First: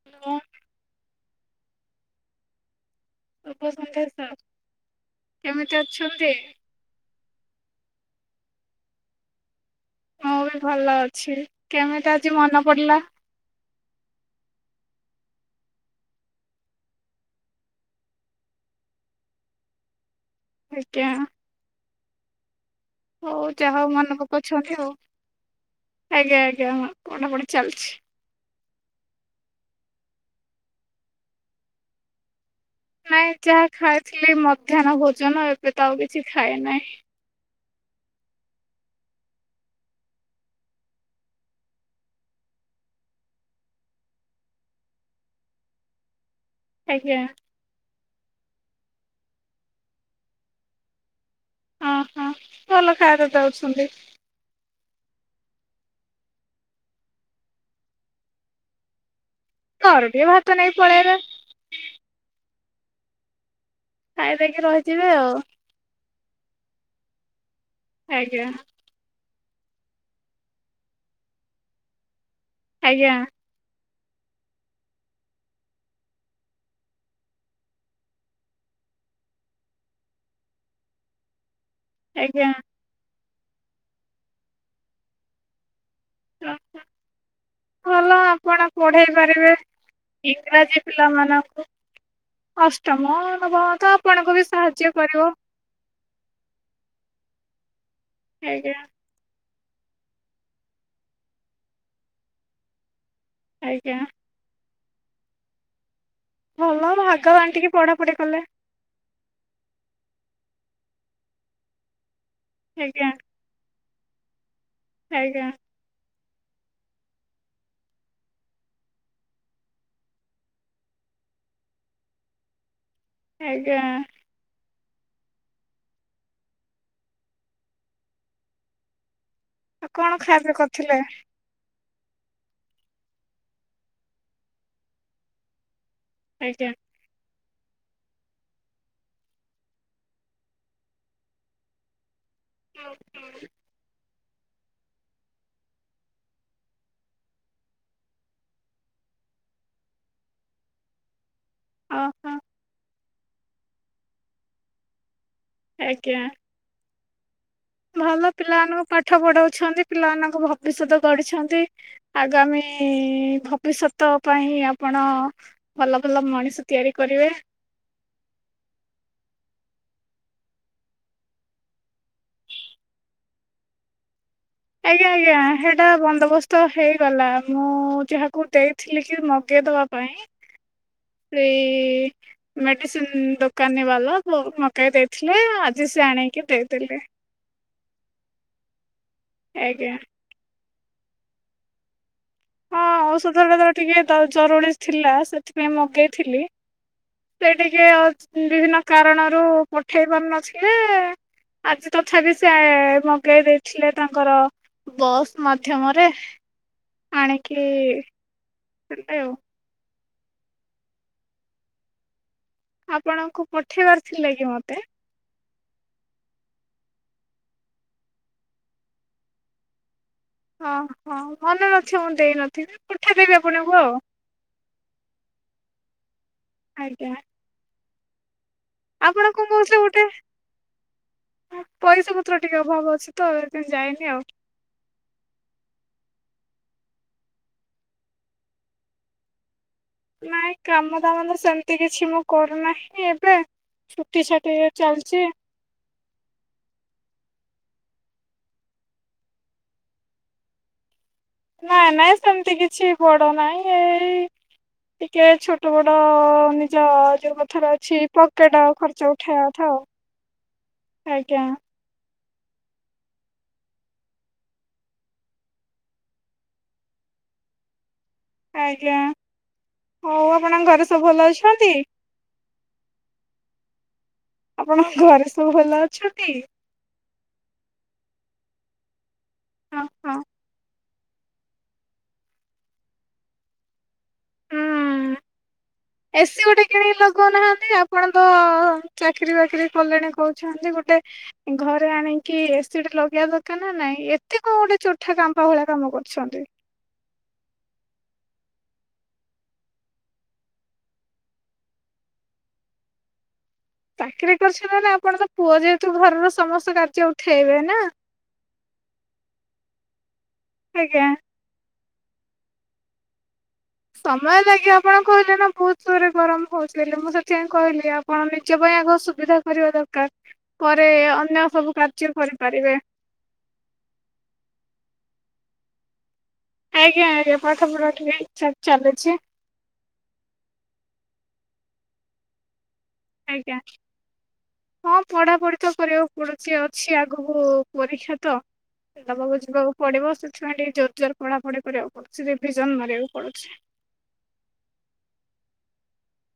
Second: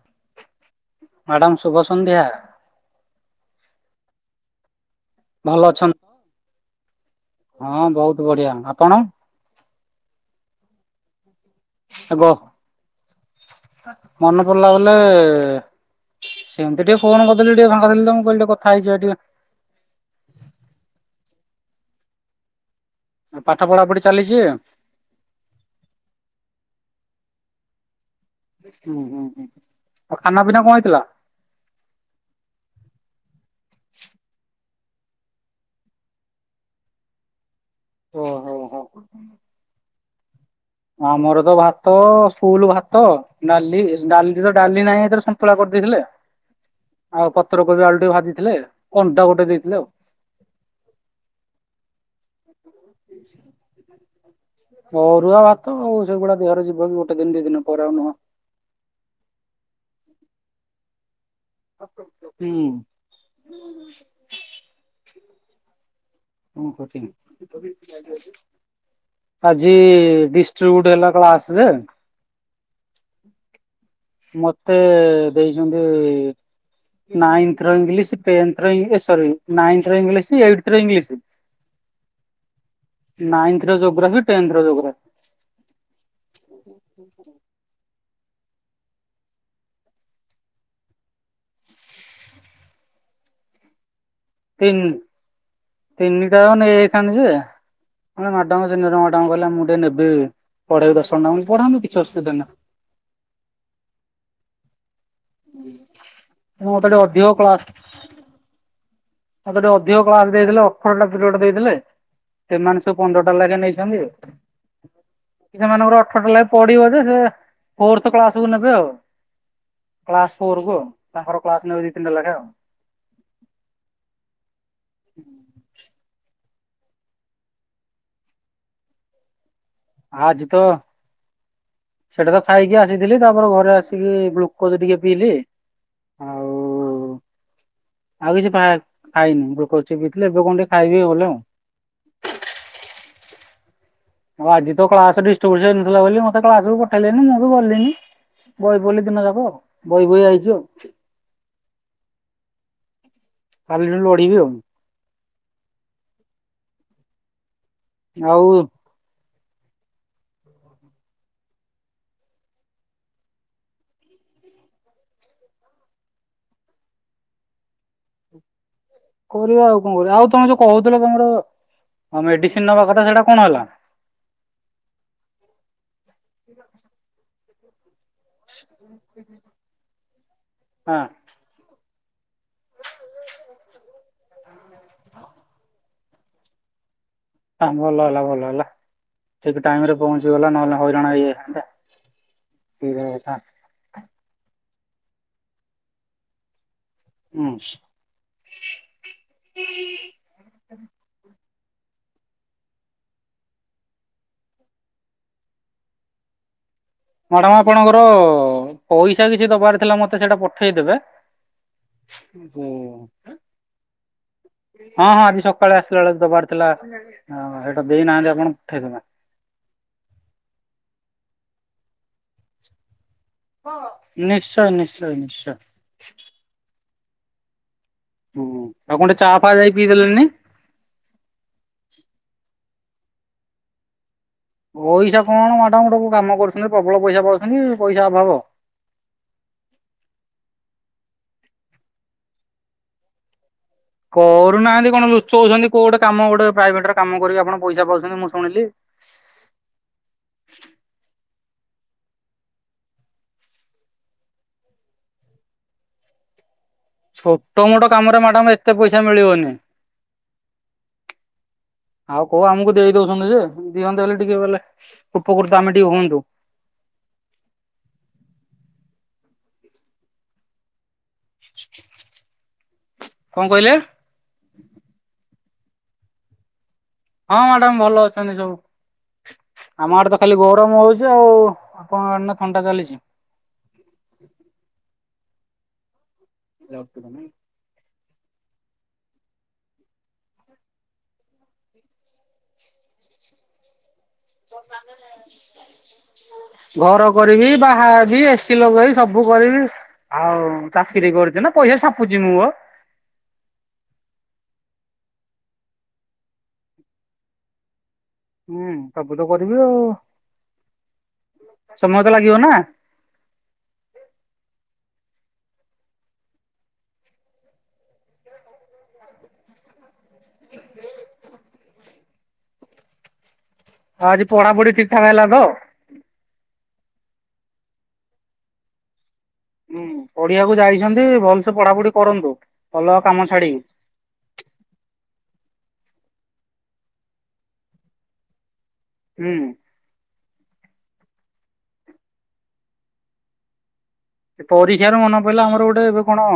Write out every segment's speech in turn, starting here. [inaudible] Madam ଶୁଭ ସନ୍ଧ୍ୟା। ଶୁଭ ସନ୍ଧ୍ୟା ସାର୍। ଭଲ ଅଛନ୍ତି ତ? ହଁ ବହୁତ ବଢିଆ। ଆପଣ? ମୁଁ ବି ଭଲ ଅଛି। କେମିତି ଆଗ ଆଜି ମନ ପଡ଼ିଲା? ମନେ ପଡିଲା ବେଲେ ସେମିତି ଟିକେ ଫୋନ୍ କରିଦେଲି ଟିକେ ଫାଙ୍କା ଥିଲି ତ ମୁଁ କହିଲ ଟିକେ କଥା ହେଇଯିବା ଟିକେ। ଆଜ୍ଞା। ହଉ ପାଠ ପଢା ଯାହା ହୋଉ ପଢି ମନେ ଚାଲିଛି ପକଉଛନ୍ତି ଆଉ। ଆଜ୍ଞା ଆଜ୍ଞା, ହ ପଢା ପଢି ଚାଲିଛି। ହୁଁ ହୁଁ ହୁଁ। ଆଉ ଖାନା ପିନା କଣ ହେଇଥିଲା? ନାଇଁ ଯାହା ଖାଇଥିଲି ମଧ୍ୟାହ୍ନ ଭୋଜନ, ଏବେ ତ ଆଉ କିଛି ଖାଏ ନାହିଁ। ଓ ହୋ ହୋ। ଆମର ତ ଭାତ ସ୍କୁଲ ଭାତ ଡାଲି ଡାଲି ତ ଡାଲି ନାହିଁ ଏଥି ସନ୍ତୁଳା କରିଦେଇଥିଲେ। ଆଜ୍ଞା। ଆଉ ପତ୍ରକୋବି ଆଳୁ ଟିକେ ଭାଜିଥିଲେ, ଅଣ୍ଡା ଗୋଟେ ଦେଇଥିଲେ ଆଉ। ଉଁ ହୁଁ। ଭଲ ଖାଇବା ତ ଦୋଉଛନ୍ତି। ଅରୁଆ ଭାତ, ଆଉ ସେଇଗୁଡା ଦେହରେ ଯିବନି ଦିନ ଦି ଦିନ ପରେ ଆଉ ନୁହଁ। ଥରୁ ଟିଏ ଭାତ ନେଇ ପଳେଇ ଆଇଲ ହୁଁ। ଖାଇ ଦେଇକି ରହିଯିବେ ଆଉ। କ କଠିନ। ଆଜ୍ଞା ଆଜି ଡିଷ୍ଟ୍ରିବ୍ୟୁଟ ହେଲା କ୍ଲାସ୍ ରେ ଆଜ୍ଞା। ମତେ ଦେଇଛନ୍ତି ନାଇଁଥିର ର ଇଂଲିଶ ପେନ୍ଥ ର ଇଂଲିଶ, ସରୀ ନାଇଁଥିର ଇଂଲିଶ, ଏଇଟ୍ଥର ଇଂଲିଶ। ଆଜ୍ଞା। ନାଇଁଥିର ଜୋଗ୍ରାଫି ଟେନ୍ଥ ର ଜୋଗ୍ରାଫି। [inaudible] ଭଲ ଆପଣ ପଢ଼େଇ ପାରିବେ, ଇଂରାଜୀ ପିଲାମାନଙ୍କୁ। ଅଷ୍ଟମ ନବମ ତ ଆପଣଙ୍କୁ ବି ତିନି ସାହାଯ୍ୟ କରିବ। ତିନିଟା ଜାକ ନେଇଯାଇଥାନ୍ତି ଯେ ହେଲେ ମାଡମ ଆଜ୍ଞା ତିନି ମ୍ୟାଡମ୍ କହିଲେ ମୁଁ ଟିକେ ନେବି, ପଢେଇବି ଦସମଟା, ପଢାନ୍ତୁ କିଛି ଅସୁବିଧା ନା ଆଜ୍ଞା। ମତେ ଟିକେ ଅଧିକ କ୍ଲାସ ପଢାପଢ଼ି କଲେ ମତେ ଟିକେ ଅଧିକ କ୍ଲାସ ଦେଇଥିଲେ। ଅଠରଟା ପିରିୟଡ ଦେଇଥିଲେ, ସେମାନେ ସବୁ ଆଜ୍ଞା ପନ୍ଦରଟା ଲାଗା ନେଇଛନ୍ତି। ଆଜ୍ଞା। ପିଲା ମାନଙ୍କର ଅଠରଟା ଲାଗା ପଡିବ ଯେ ସେ ଫୋର୍ଥ କ୍ଲାସକୁୁ ନେବେ ଆଉ। କ୍ଲାସ ଫୋର କୁ ଆଉ ତାଙ୍କର କ୍ଲାସ ନେବେ ଦି ତିନି ଟା ଲାଖା ଆଉ। ଆଜ୍ଞା। ହୁଁ। ଆଉ କଣ ଆଜି ଖାଇବା ତ କରିଥିଲେ ସେଇଟା ତ ଖାଇକି ଆସିଥିଲି ତାପରେ ଘରେ ଆସିକି ଗ୍ଲୁକୋଜ ଟିକେ ପିଇଲି। ଆ ଆଜ୍ଞା। ହୁଁ। ଆଉ କିଛି ଫା ଖାଇନି ଗ୍ଲୁକୋଜ ଟିକେ ପିଇଥିଲି, ଏବେ କଣ ଟିକେ ଖାଇବି ଗଲେ ଆଉ। ହୁଁ ହୁଁ। ଆଉ ଆଜି ତ କ୍ଲାସ ଡିଷ୍ଟିବ୍ୟୁଟ ହେଇନଥିଲା ବୋଲି ମତେ କ୍ଲାସ୍ କୁ ପଠେଇଲେନି ମୁଁ ବି ଗଲିଣିି। ବଇ ପଡ଼ିଲି ଦିନଯାକ ବଇ ବଇ ଆଇଚି ଆଉ। ଓହୋ। କାଲି ଠୁ ଲଢିବି ଆଉ। ଆଜ୍ଞା। ଭଲ ଆଉ ପିଲାମାନଙ୍କୁ ପାଠ ପଢଉଛନ୍ତି। ପିଲାମାନଙ୍କ ଭବିଷ୍ୟତ ଗଢିଛନ୍ତି। ଆଗାମୀ ଭବିଷ୍ୟତ ପାଇଁ ଆପଣ ଭଲ ଭଲ ମଣିଷ ତିଆରି କରିବେ। କରିବା ଆଉ, କଣ କରିବା। ଆଉ ତମେ ଯୋଉ କହୁଥିଲ ତମର ମେଡିସିନ ନବା କଥା ସେଇଟା କଣ ହେଲା? ଆଜ୍ଞା ଆଜ୍ଞା। ସେଇଟା ବନ୍ଦୋବସ୍ତ ହେଇଗଲା ମୁଁ ଯାହା କୁ ଦେଇଥିଲି କି ମଗେଇଦବା ପାଇଁ। ହଁ। ସେ ମେଡ଼ିସିନ ଦୋକାନୀ ବାଲା ମ ମଗେଇ ଦେଇଥିଲେ ଆଜି ସେ ଆଣିକି ଦେଇଦେଲେ। ଆ ଭଲ ହେଲା ଭଲ ହେଲା ଠିକ୍ ଆଜ୍ଞା ଟାଇମରେ ପହଞ୍ଚିଗଲା ନହେଲେ ହଇରାଣ ହେଇଯାଇଥାନ୍ତେ। ହଁ ଔଷଧଟା ତାର ଟିକେ ତାର ଜରୁରୀ ଥିଲା ସେଥିପାଇଁ ମଗେଇଥିଲି। ସେ ହୁଁ ଟିକେ ଅ ବିଭିନ୍ନ କାରଣରୁ ପଠେଇ ପାରୁ ନ [inaudible] ଆଜି ତଥାପି ସେ ମଗେଇ ଦେଇଥିଲେ ତାଙ୍କର। ବସ୍ ମାଧ୍ୟମରେ। ମ୍ୟାଡାମ ଆଣିକି ଆପଣଙ୍କର ଦେଲେ ପଇସା ଆଉ। କିଛି ଦବାର ଥିଲା ମତେ ସେଇଟା ପଠେଇଦେବେ। ହୁଁ। ଆପଣଙ୍କୁ ପଠେଇବାର ଥିଲା କି ମତେ? ହଁ, ହଁ ଆଜି ସକାଳେ ଆସିଲା ବେଳୁ ଦେବାର ଥିଲା ସେଇଟା ଦେଇନାହାନ୍ତି ଆପଣ ପଠେଇଦେବେ। ହଁ ହଉ ମନେ ନ ଥିବ ମୁଁ ଦେଇନଥିବି ପଠେଇ ଦେବି ଆ ନିଶ୍ଚୟ, ନିଶ୍ଚୟ, ନିଶ୍ଚୟ। ଆଜ୍ଞା। ହୁଁ। ଆଉ ଖଣ୍ଡେ ଆପଣ ଚା କଣ ଫା ଯାଇ କହୁଥିଲେ ପିଇ ଗୋଟେ ଦେଲେନି। ପଇସା ପତ୍ର ଟିକେ ଅଭାବ ଅଛି ତ ସେଥିପାଇଁ ଯାଇନି ଆଉ। ପଇସା କଣ ମାଡ଼ାମ୍‌ ଗୋଟ କାମ କରୁଛନ୍ତି ପ୍ରବଳ ପଇସା ପାଉଛନ୍ତି ପଇସା ଅଭାବ। ନାଇଁ କାମ ଦାମ ତ ସେମତି କିଛି ମୁଁ କରୁନାହିଁ। ଏବେ। ଛୁଟି ଛାଟି କରୁନାହାନ୍ତି କଣ ଚାଲିଛି ଲୁଚାଉଛନ୍ତି। କୋଉ ଟେ କାମ ଗୋଟେ ପ୍ରାଇଭେଟ୍‌ ରେ କାମ କରିକି ଆପଣ ପଇସା ପାଉଛନ୍ତି ମୁଁ ଶୁଣିଲି। ନାଇଁ ନାଇଁ ସେମିତି କିଛି ବଡ଼ ନାଇଁ। ଏଇ ଟିକେ ଛୋଟ ମୋଟ ଯ ଯୋଉ ଛୋଟ କଥାରେ ମୋଟ ଅଛି କାମରେ ମ୍ୟାଡାମ ପକେଟ ଏତେ ପଇସା ଖର୍ଚ୍ଚ ଉଠେଇବା ମିଳିବନି କଥା ଆଉ। ଆଜ୍ଞା। ଆଉ କୋଉ ଆମକୁ ଦେଇ ଦେଉଛନ୍ତି ଯେ ଦିଅନ୍ତେ ହେଲେ ଟିକେ ବୋଲେ ଉପକୃତ ଆମେ ଟିକେ ହୁଅନ୍ତୁ। ଆଜ୍ଞା। ଆଉ ଆପଣଙ୍କ ଘରେ ସବୁ ଭଲ ଅଛନ୍ତି? କଣ କହିଲେ? ଆପଣଙ୍କ ଘରେ ସବୁ ଭଲ ଅଛନ୍ତି? ହଁ ମ୍ୟାଡ଼ାମ ଭଲ ଅଛନ୍ତି ସବୁ। ହଁ ଆମ ଆଡ଼େ ହଁ ତ ଖାଲି ଗରମ ହଉଚି ଆଉ। କଣ [unintelligible] ନା ଥଣ୍ଡା ଚାଲିଚି। ହୁଁ ଏସିି ଗୋଟେ କିଣିକି ଲଗଉ ନାହାନ୍ତି। ଆପଣ ତ ଚାକିରୀ ବାକିରି କଲେଣି କହୁଛନ୍ତି। ଗୋଟେ ଘରେ ଆଣିକି ଏସି ଟେ‌ ଲଗେଇବା ଦରକାର ନା ନାଇଁ। ଏତେ କଣ ଗୋଟେ ଚୋଠା କାମ୍ପା ଭଳିଆ କାମ କରୁଛନ୍ତି। ଘର କରିବି ବାହାହେବି ଏସି ଲଗେଇବି ସବୁ କରିବି। ଆଉ ଚାକିରି କରୁଚି ନା ପଇସା ଛାପୁଚି ମୁଁ। ଚାକିରି କରିଛନ୍ତି ନା ଆପଣ ତ ପୁଅ ଯେହେତୁ ଘରର ସମସ୍ତ କାର୍ଯ୍ୟ ଉଠେଇବେ ନା। ହୁଁ ସବୁ ତ କରିବି ଆଉ। ଆଜ୍ଞା। ସମୟ ତ ଲାଗିବ ନା। ସମୟ ଲାଗେ ଆପଣ କହିଲେ ନା ବହୁତ ଜୋର୍ ରେ ଗରମ ହଉଚି ମୁଁ ସେଥିପାଇଁ କହିଲି। ଆପଣ ନିଜ ପାଇଁ ଆଗ ସୁବିଧା କରିବା ଦରକାର। ପରେ ଅନ୍ୟ ସବୁ କାର୍ଯ୍ୟ କରିପାରିବେ। ଆଉ ଆଜି ପଢ଼ାପଢ଼ି ଠିକ୍ ଠାକ୍ ହେଲା ତ? ଆଜ୍ଞା ଆଜ୍ଞା ପାଠପଢ଼ା ଠିକ୍ ଠାକ୍‌ ଚାଲିଚି। ହୁଁ ପଢିବାକୁ ଯାଇଛନ୍ତି ଭଲସେ ପଢ଼ାପଢ଼ି କରନ୍ତ। ଭଲ କାମ ଛାଡିକି ଆଜ୍ଞା। ହଁ ପଢ଼ାପଢ଼ି ତ କରିବାକୁ ପଡୁଚି ଅଛି ଆଗକୁ ପରୀକ୍ଷା ତ। ବାକୁ ହୁଁ। ଯିବାକୁ ପଡ଼ିବ ସେଥିପାଇଁ ଟିକେ ଜୋର୍‌ ଜୋର୍‌ ପଢ଼ା ପଢ଼ି କରିବାକୁ ପଡୁଚି ରିଭିଜନ୍‌ ମାରିବାକୁ ପଡୁଚି। ପରୀକ୍ଷା ରୁ ମନେ ପଡ଼ିଲା ଆମର ଗୋଟେ ଏବେ କଣ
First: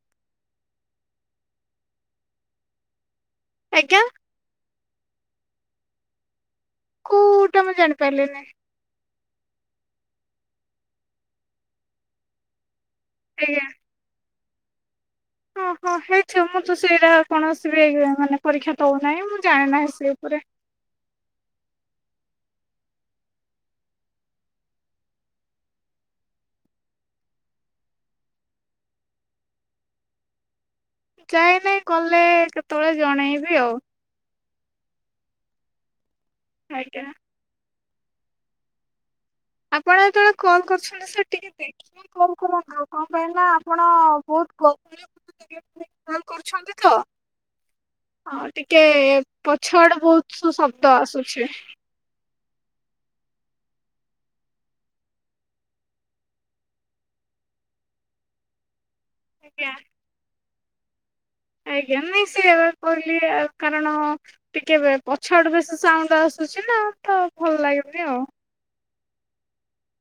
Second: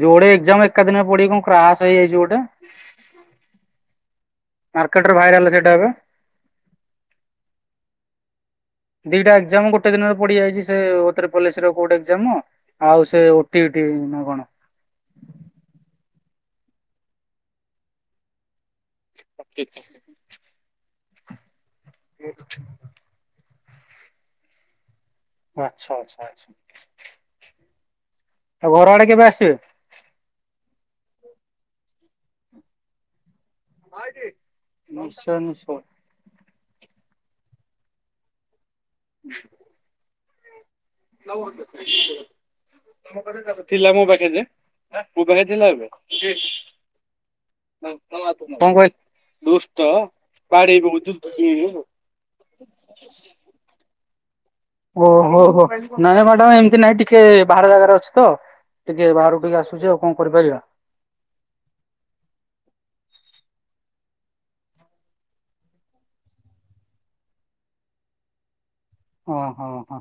ଯୋଡ଼େ ଏକ୍ଜାମ ଏକା ଦିନ ପଡ଼ି କଣ କ୍ରାସ୍‌ ହେଇଯାଇଛି ଗୋଟେ। ଆଜ୍ଞା। ମାର୍କେଟ୍ ରେ ଭାଇରାଲ୍ ସେଇଟା ଏବେ। କୋଉଟା ମୁଁ ଜାଣି ପାରିଲିିନି। ଦିଟା ଏକ୍ଜାମ ଗୋଟେ ଦିନରେ ପଡ଼ି ଯାଇଛି ସେ ଓଟ୍ରିପଲ୍ ଏସି ବୋର୍ଡ଼ ଏଜାମ୍‌ ଆଉ ସେ ଆଜ୍ଞା। ଓଟିଇଟି ନା କଣ? ହଁ, ହଁ ହେଇଥିବ ମୁଁ ତ ସେଇରା କୌଣସି ବି ମାନେ ପରୀକ୍ଷା ଦେଉନାହିଁ ମୁଁ ଜାଣେ ନାହିଁ ଆଚ୍ଛା ସେ ପୁରେ ଗିଫ୍ଟି ଆଛା, ଆଛା, ଆଛା ଆଉ ଘର ଆଡ଼େ କେବେ ଆସିବେ? ଯାଇ ନାଇଁ ଗଲେ କେତେବେଳେ ଜଣେଇ ବି ଆଉ। ନମସୁ ସ [unintelligible] ଆଜ୍ଞା। ଆପଣ ଯେତେବେଳେ କଲ କରୁଛନ୍ତି ସାର୍ ଟିକେ ଦେଖିକି କଲ୍ କରନ୍ତୁ କଣ ପାଇଁ ନା ଆପଣ ବହୁତ କ [unintelligible] ତ। କଁ ହଁ ଟିକେ ପଛ ଆଡେ ବହୁତ ଶବ୍ଦ ଆସୁଛି। କହିଲେ ଓ ହୋ ହୋ ନାଇ ମ୍ୟାଡ଼ାମ ଏମିତି ନାଇଁ ଟିକେ ବାହାର ଜାଗାରେ ଅଛି ତ। ଟିକେ ବାହାରୁ ଟିକେ ଆଜ୍ଞା ଆସୁଛି ଆଉ କଣ କରିପାରିବା। ଆଜ୍ଞା ନାଇ ସେ କହିଲି କାରଣ ଟିକେ ପଛଆଡୁ ବେଶୀ ସାଉଣ୍ଡୁ ଆସୁଛି ନା ତ ଭଲ ଲାଗୁନି ଆଉ। ଓହୋ ହୋ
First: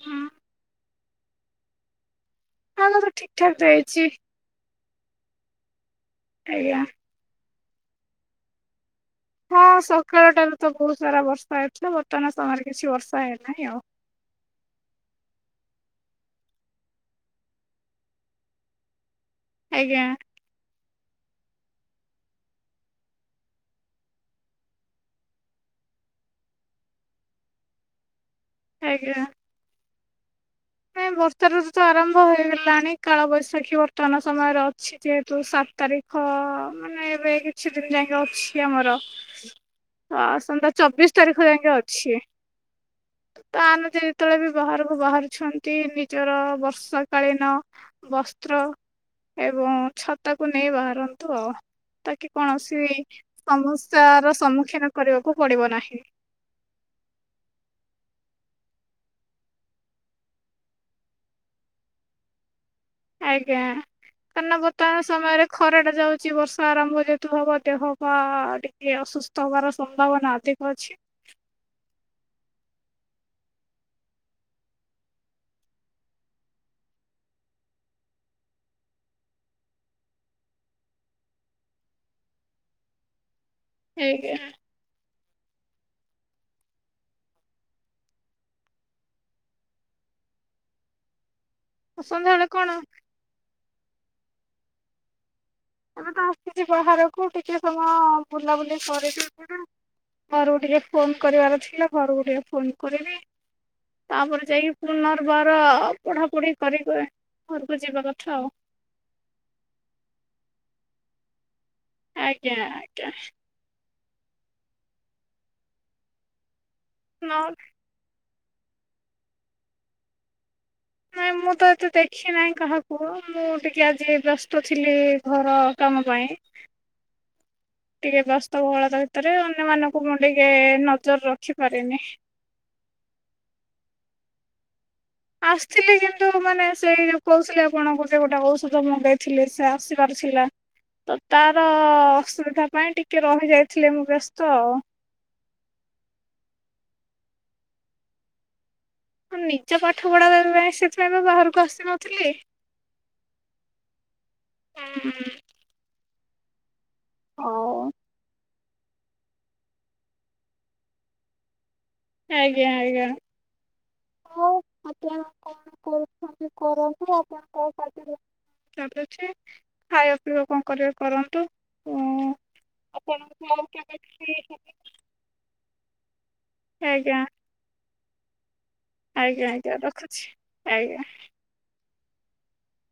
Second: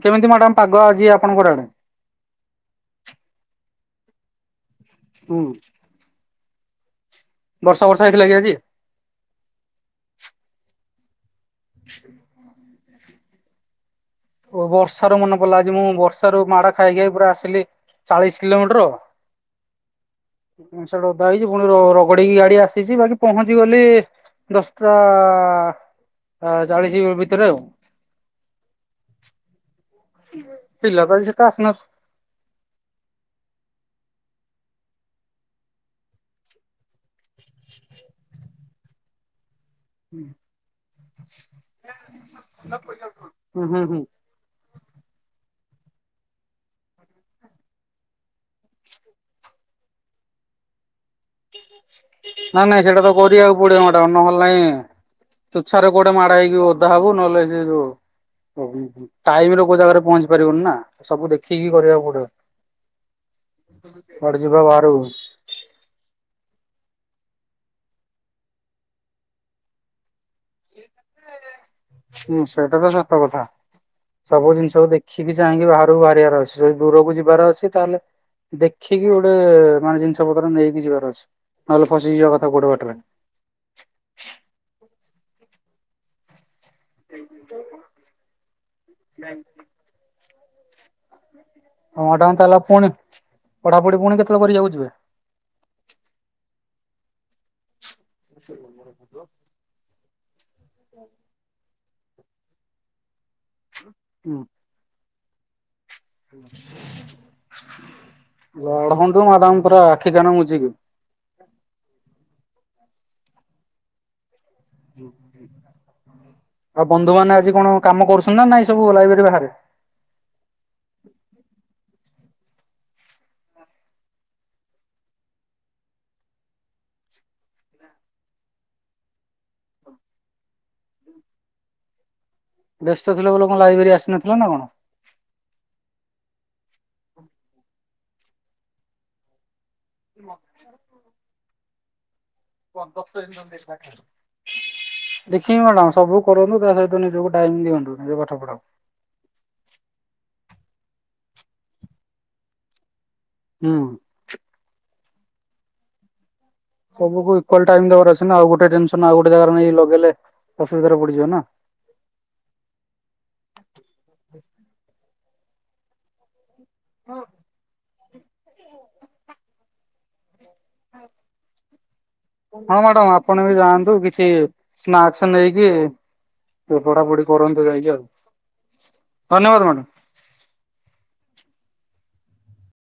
ହଁ କେମିତି ମ୍ୟାଡ଼ାମ ପାଗ ଆଜି ଆପଣଙ୍କ ଆଡେ? ପାଗ ତ ଠିକ୍ ଠାକ୍ ଦେଇଛି। ହୁଁ। ଆଜ୍ଞା। ବର୍ଷା ବର୍ଷା ହେଇଥିଲା କି ଆଜି? ହଁ ସକାଳଟାରୁ ତ ବହୁତ ସାରା ବର୍ଷା ହେଇଥିଲା। ବର୍ତ୍ତମାନ ସମୟରେ କିଛି ବର୍ଷା ହେଇନାହିଁ ଆଉ। ଓ ବର୍ଷାରୁ ମନେ ପଡିଲା ଆଜି ମୁଁ ବର୍ଷାର ମାଡ ଖାଇ ଖାଇ ପୁରା ଆସିଲି ଚାଳିଶ କିଲୋମିଟର ଆଜ୍ଞା। ପେଣ୍ଟ ସାର୍ଟ ଓଦା ହେଇଛି ପୁଣି ର ରଗଡିକି ଗାଡି ଆସିଛି ବାକି ପହଞ୍ଚି ଗଲି ଦଶଟା ଚାଳିଶ ଭିତରେ ଆଉ। ଆଜ୍ଞା। ପିଲା ନାଇ ତ ସେତେ ବର୍ଷା ଋତୁ ତ ଆସିନଥିବେ। ଆରମ୍ଭ ଆ ହେଇଗଲାଣି କାଳବୈଶାଖୀ ବର୍ତ୍ତମାନ ସମୟରେ ଅଛି ଯେହେତୁ ସାତ ତାରିଖ ମାନେ ଏବେ କିଛି ଦିନ ଯାଙ୍କେ ଅଛି ଆମର ଆସନ୍ତା ଚବିଶ ତାରିଖ ଯାଙ୍କେ ଅଛି ତ ହୁଁ ହୁଁ ଆମେ ହୁଁ ଯଦି ଯେତେବେଳେ ବି ବାହାରକୁ ବାହାରୁଛନ୍ତି ନିଜର ବର୍ଷା କାଳୀନ ବସ୍ତ୍ର ଏବଂ ଛତାକୁ ନେଇ ବାହାରନ୍ତୁ ଆଉ। ତାକି ନାଇଁ କୌଣସି ନାଇଁ ସେଇଟା ତ କରିବାକୁ ପଡିବ ମାଡାମ୍। ସମସ୍ୟାର ନହେଲେ ନାଇଁ ସମ୍ମୁଖୀନ କରିବାକୁ ଚୁ ପଡିବ ଛାରେ ନାହିଁ କୋଉଠୁ ମାଡ ହେଇକି ଓଦା ହାବୁ ନହଲେ ସେ ଯଉ ଟାଇମ ରେ କୋଉ ଜାଗାରେ ପହଞ୍ଚି ପାରିବୁନି ନା ସବୁ ଦେଖିକି କରିବାକୁ ପଡିବ। ଆଜ୍ଞା। କୁଆଡେ କାରଣ ଯିବା ବାହାରକୁ ବର୍ତ୍ତମାନ ସମୟରେ ଖରାଟା ଯାଉଛି ବର୍ଷା ଆରମ୍ଭ ଯେହେତୁ ହବ ଦେହପା ଟିକେ ଅସୁସ୍ଥ ହବାର ସମ୍ଭାବନା ଅ ଅଧିକ ଅଛି। ହୁଁ ସେଇଟା ତ ସତ କଥା। ସବୁ ଜିନିଷକୁ ଦେଖିକି ଚାହିଁକି ବାହାରକୁ ବାହାରିବାର ଅଛି। ଯଦି ଦୂରକୁ ଯିବାର ଅଛି ତାହେଲେ ଦେଖିକି ଗୋଟେ ମାନେ ଜିନିଷ ପତ୍ର ନେଇକି ଯିବାର ଅଛି ନହେଲେ ଫସିିଯିବା କଥା କୋଉଠି ବାଟରେ। [inaudible] [inaudible] ହଁ ମ୍ୟାଡ଼ାମ ସନ୍ଧ୍ୟାବେଳେ ତାହେଲେ କଣ ପୁଣି ପଢାପଢି ପୁଣି କେତେବେଳେ କରିବାକୁ ଯିବେ? ଏବେ ତ ଆସିଛି ବାହାରକୁ ଟିକେ ସମୟ ବୁଲାବୁଲି କରିକି ଯିବି। ଘରକୁ ଟିକେ ଫୋନ୍ କରିବାର ଥିଲା ଘରକୁ ଟିକେ ଫୋନ୍ କରିବି ତାପରେ ଯାଇକି ପୁନର୍ବାର। ପଢା ପଢି କରି ଘରକୁ ଯିବା କଥା ଆଉ। ପଢନ୍ତୁ ମାଡାମ ପୁରା ଆଖି କାନ ମୁଜିକି ଆଜ୍ଞା ଆଜ୍ଞା। ଆଉ ବନ୍ଧୁ ନ ମାନେ ଆଜି କଣ କାମ କରୁଛନ୍ତି ନା ନାଇଁ। ସବୁ ଲାଇବ୍ରେରୀ ବାହାରେ ନାଇଁ ମୁଁ ତ ଏତେ ଦେଖି ନାହିଁ କାହାକୁ ମୁଁ ଟିକେ ଆଜି ବ୍ୟସ୍ତ ଥିଲି ଘର କାମ ପାଇଁ। [inaudible] ଟିକେ ବ୍ୟସ୍ତବହୁଳତା ଭିତରେ ଅନ୍ୟମାନଙ୍କୁ ମୁଁ ଟିକେ ନଜର ରଖିପାରେନି। ବ୍ୟସ୍ତ ଥିଲ ବୋଲି କଣ ଲାଇବ୍ରେରୀ ଆସିନଥିଲା ନା କଣ? ଆସିଥିଲି କିନ୍ତୁ ମାନେ ସେଇ ଯୋଉ କହୁଥିଲି ଆପଣଙ୍କୁ ଗୋଟେ ଗୋଟେ ଔଷଧ ମଗେଇ ଥିଲି ସେ ଆସିିବାର ଥିଲା ତ ତାର ଅସୁବିଧା ପାଇଁ ଟିକେ ରହି ଯାଇଥିଲି ମୁଁ ବ୍ୟସ୍ତ ଆଉ। ଦେଖିବି ମ୍ୟାଡ଼ାମ ସବୁ କରନ୍ତୁ ତା ସହିତ ନିଜକୁ ଟାଇମ୍ ଦିଅନ୍ତୁ ନିଜ ପାଠ ପଢ଼ାକୁ। ମୁଁ ନିଜ ପାଠପଢ଼ା ପାଇଁ ସେଥିପାଇଁ ତ ବାହାରକୁ ଆସିନଥିଲି। ହୁଁ। ହୁଁ। ସବୁକି ଇକ୍ୱାଲ ଟାଇମ ହଉ। ଦବାର ଅଛି ନା ଆଉ ଗୋଟେ ଟେନସନ୍ ଆଉ ଗୋଟେ ଜାଗାରେ ନେଇ ଲଗେଇଲେ ଅସୁବିଧାରେ ପଡିଯିବେ ନା। ଆଜ୍ଞା ଆଜ୍ଞା ହଉ ଆପଣ କଣ କରୁଛନ୍ତି? କରନ୍ତୁ ନା ଆପଣ କ ପାରେ ଅଛି। ଖାଇବା ପିଇବା କଣ କରିବେ କରନ୍ତୁ ଓ। ହଁ ମ୍ୟାଡ଼ାମ ଆପଣ ବି ଯାଆନ୍ତୁ କିଛି ସ୍ନାକ୍ସ ନେଇକି ହେବେ ଆଜ୍ଞା ପଢାପଢି କରନ୍ତୁ ଯାଇକି ଆଉ। ଆଜ୍ଞା ଧନ୍ୟବାଦ ମ୍ୟାଡ଼ାମ୍ ଆଜ୍ଞା ରଖୁଛି ଆଜ୍ଞା।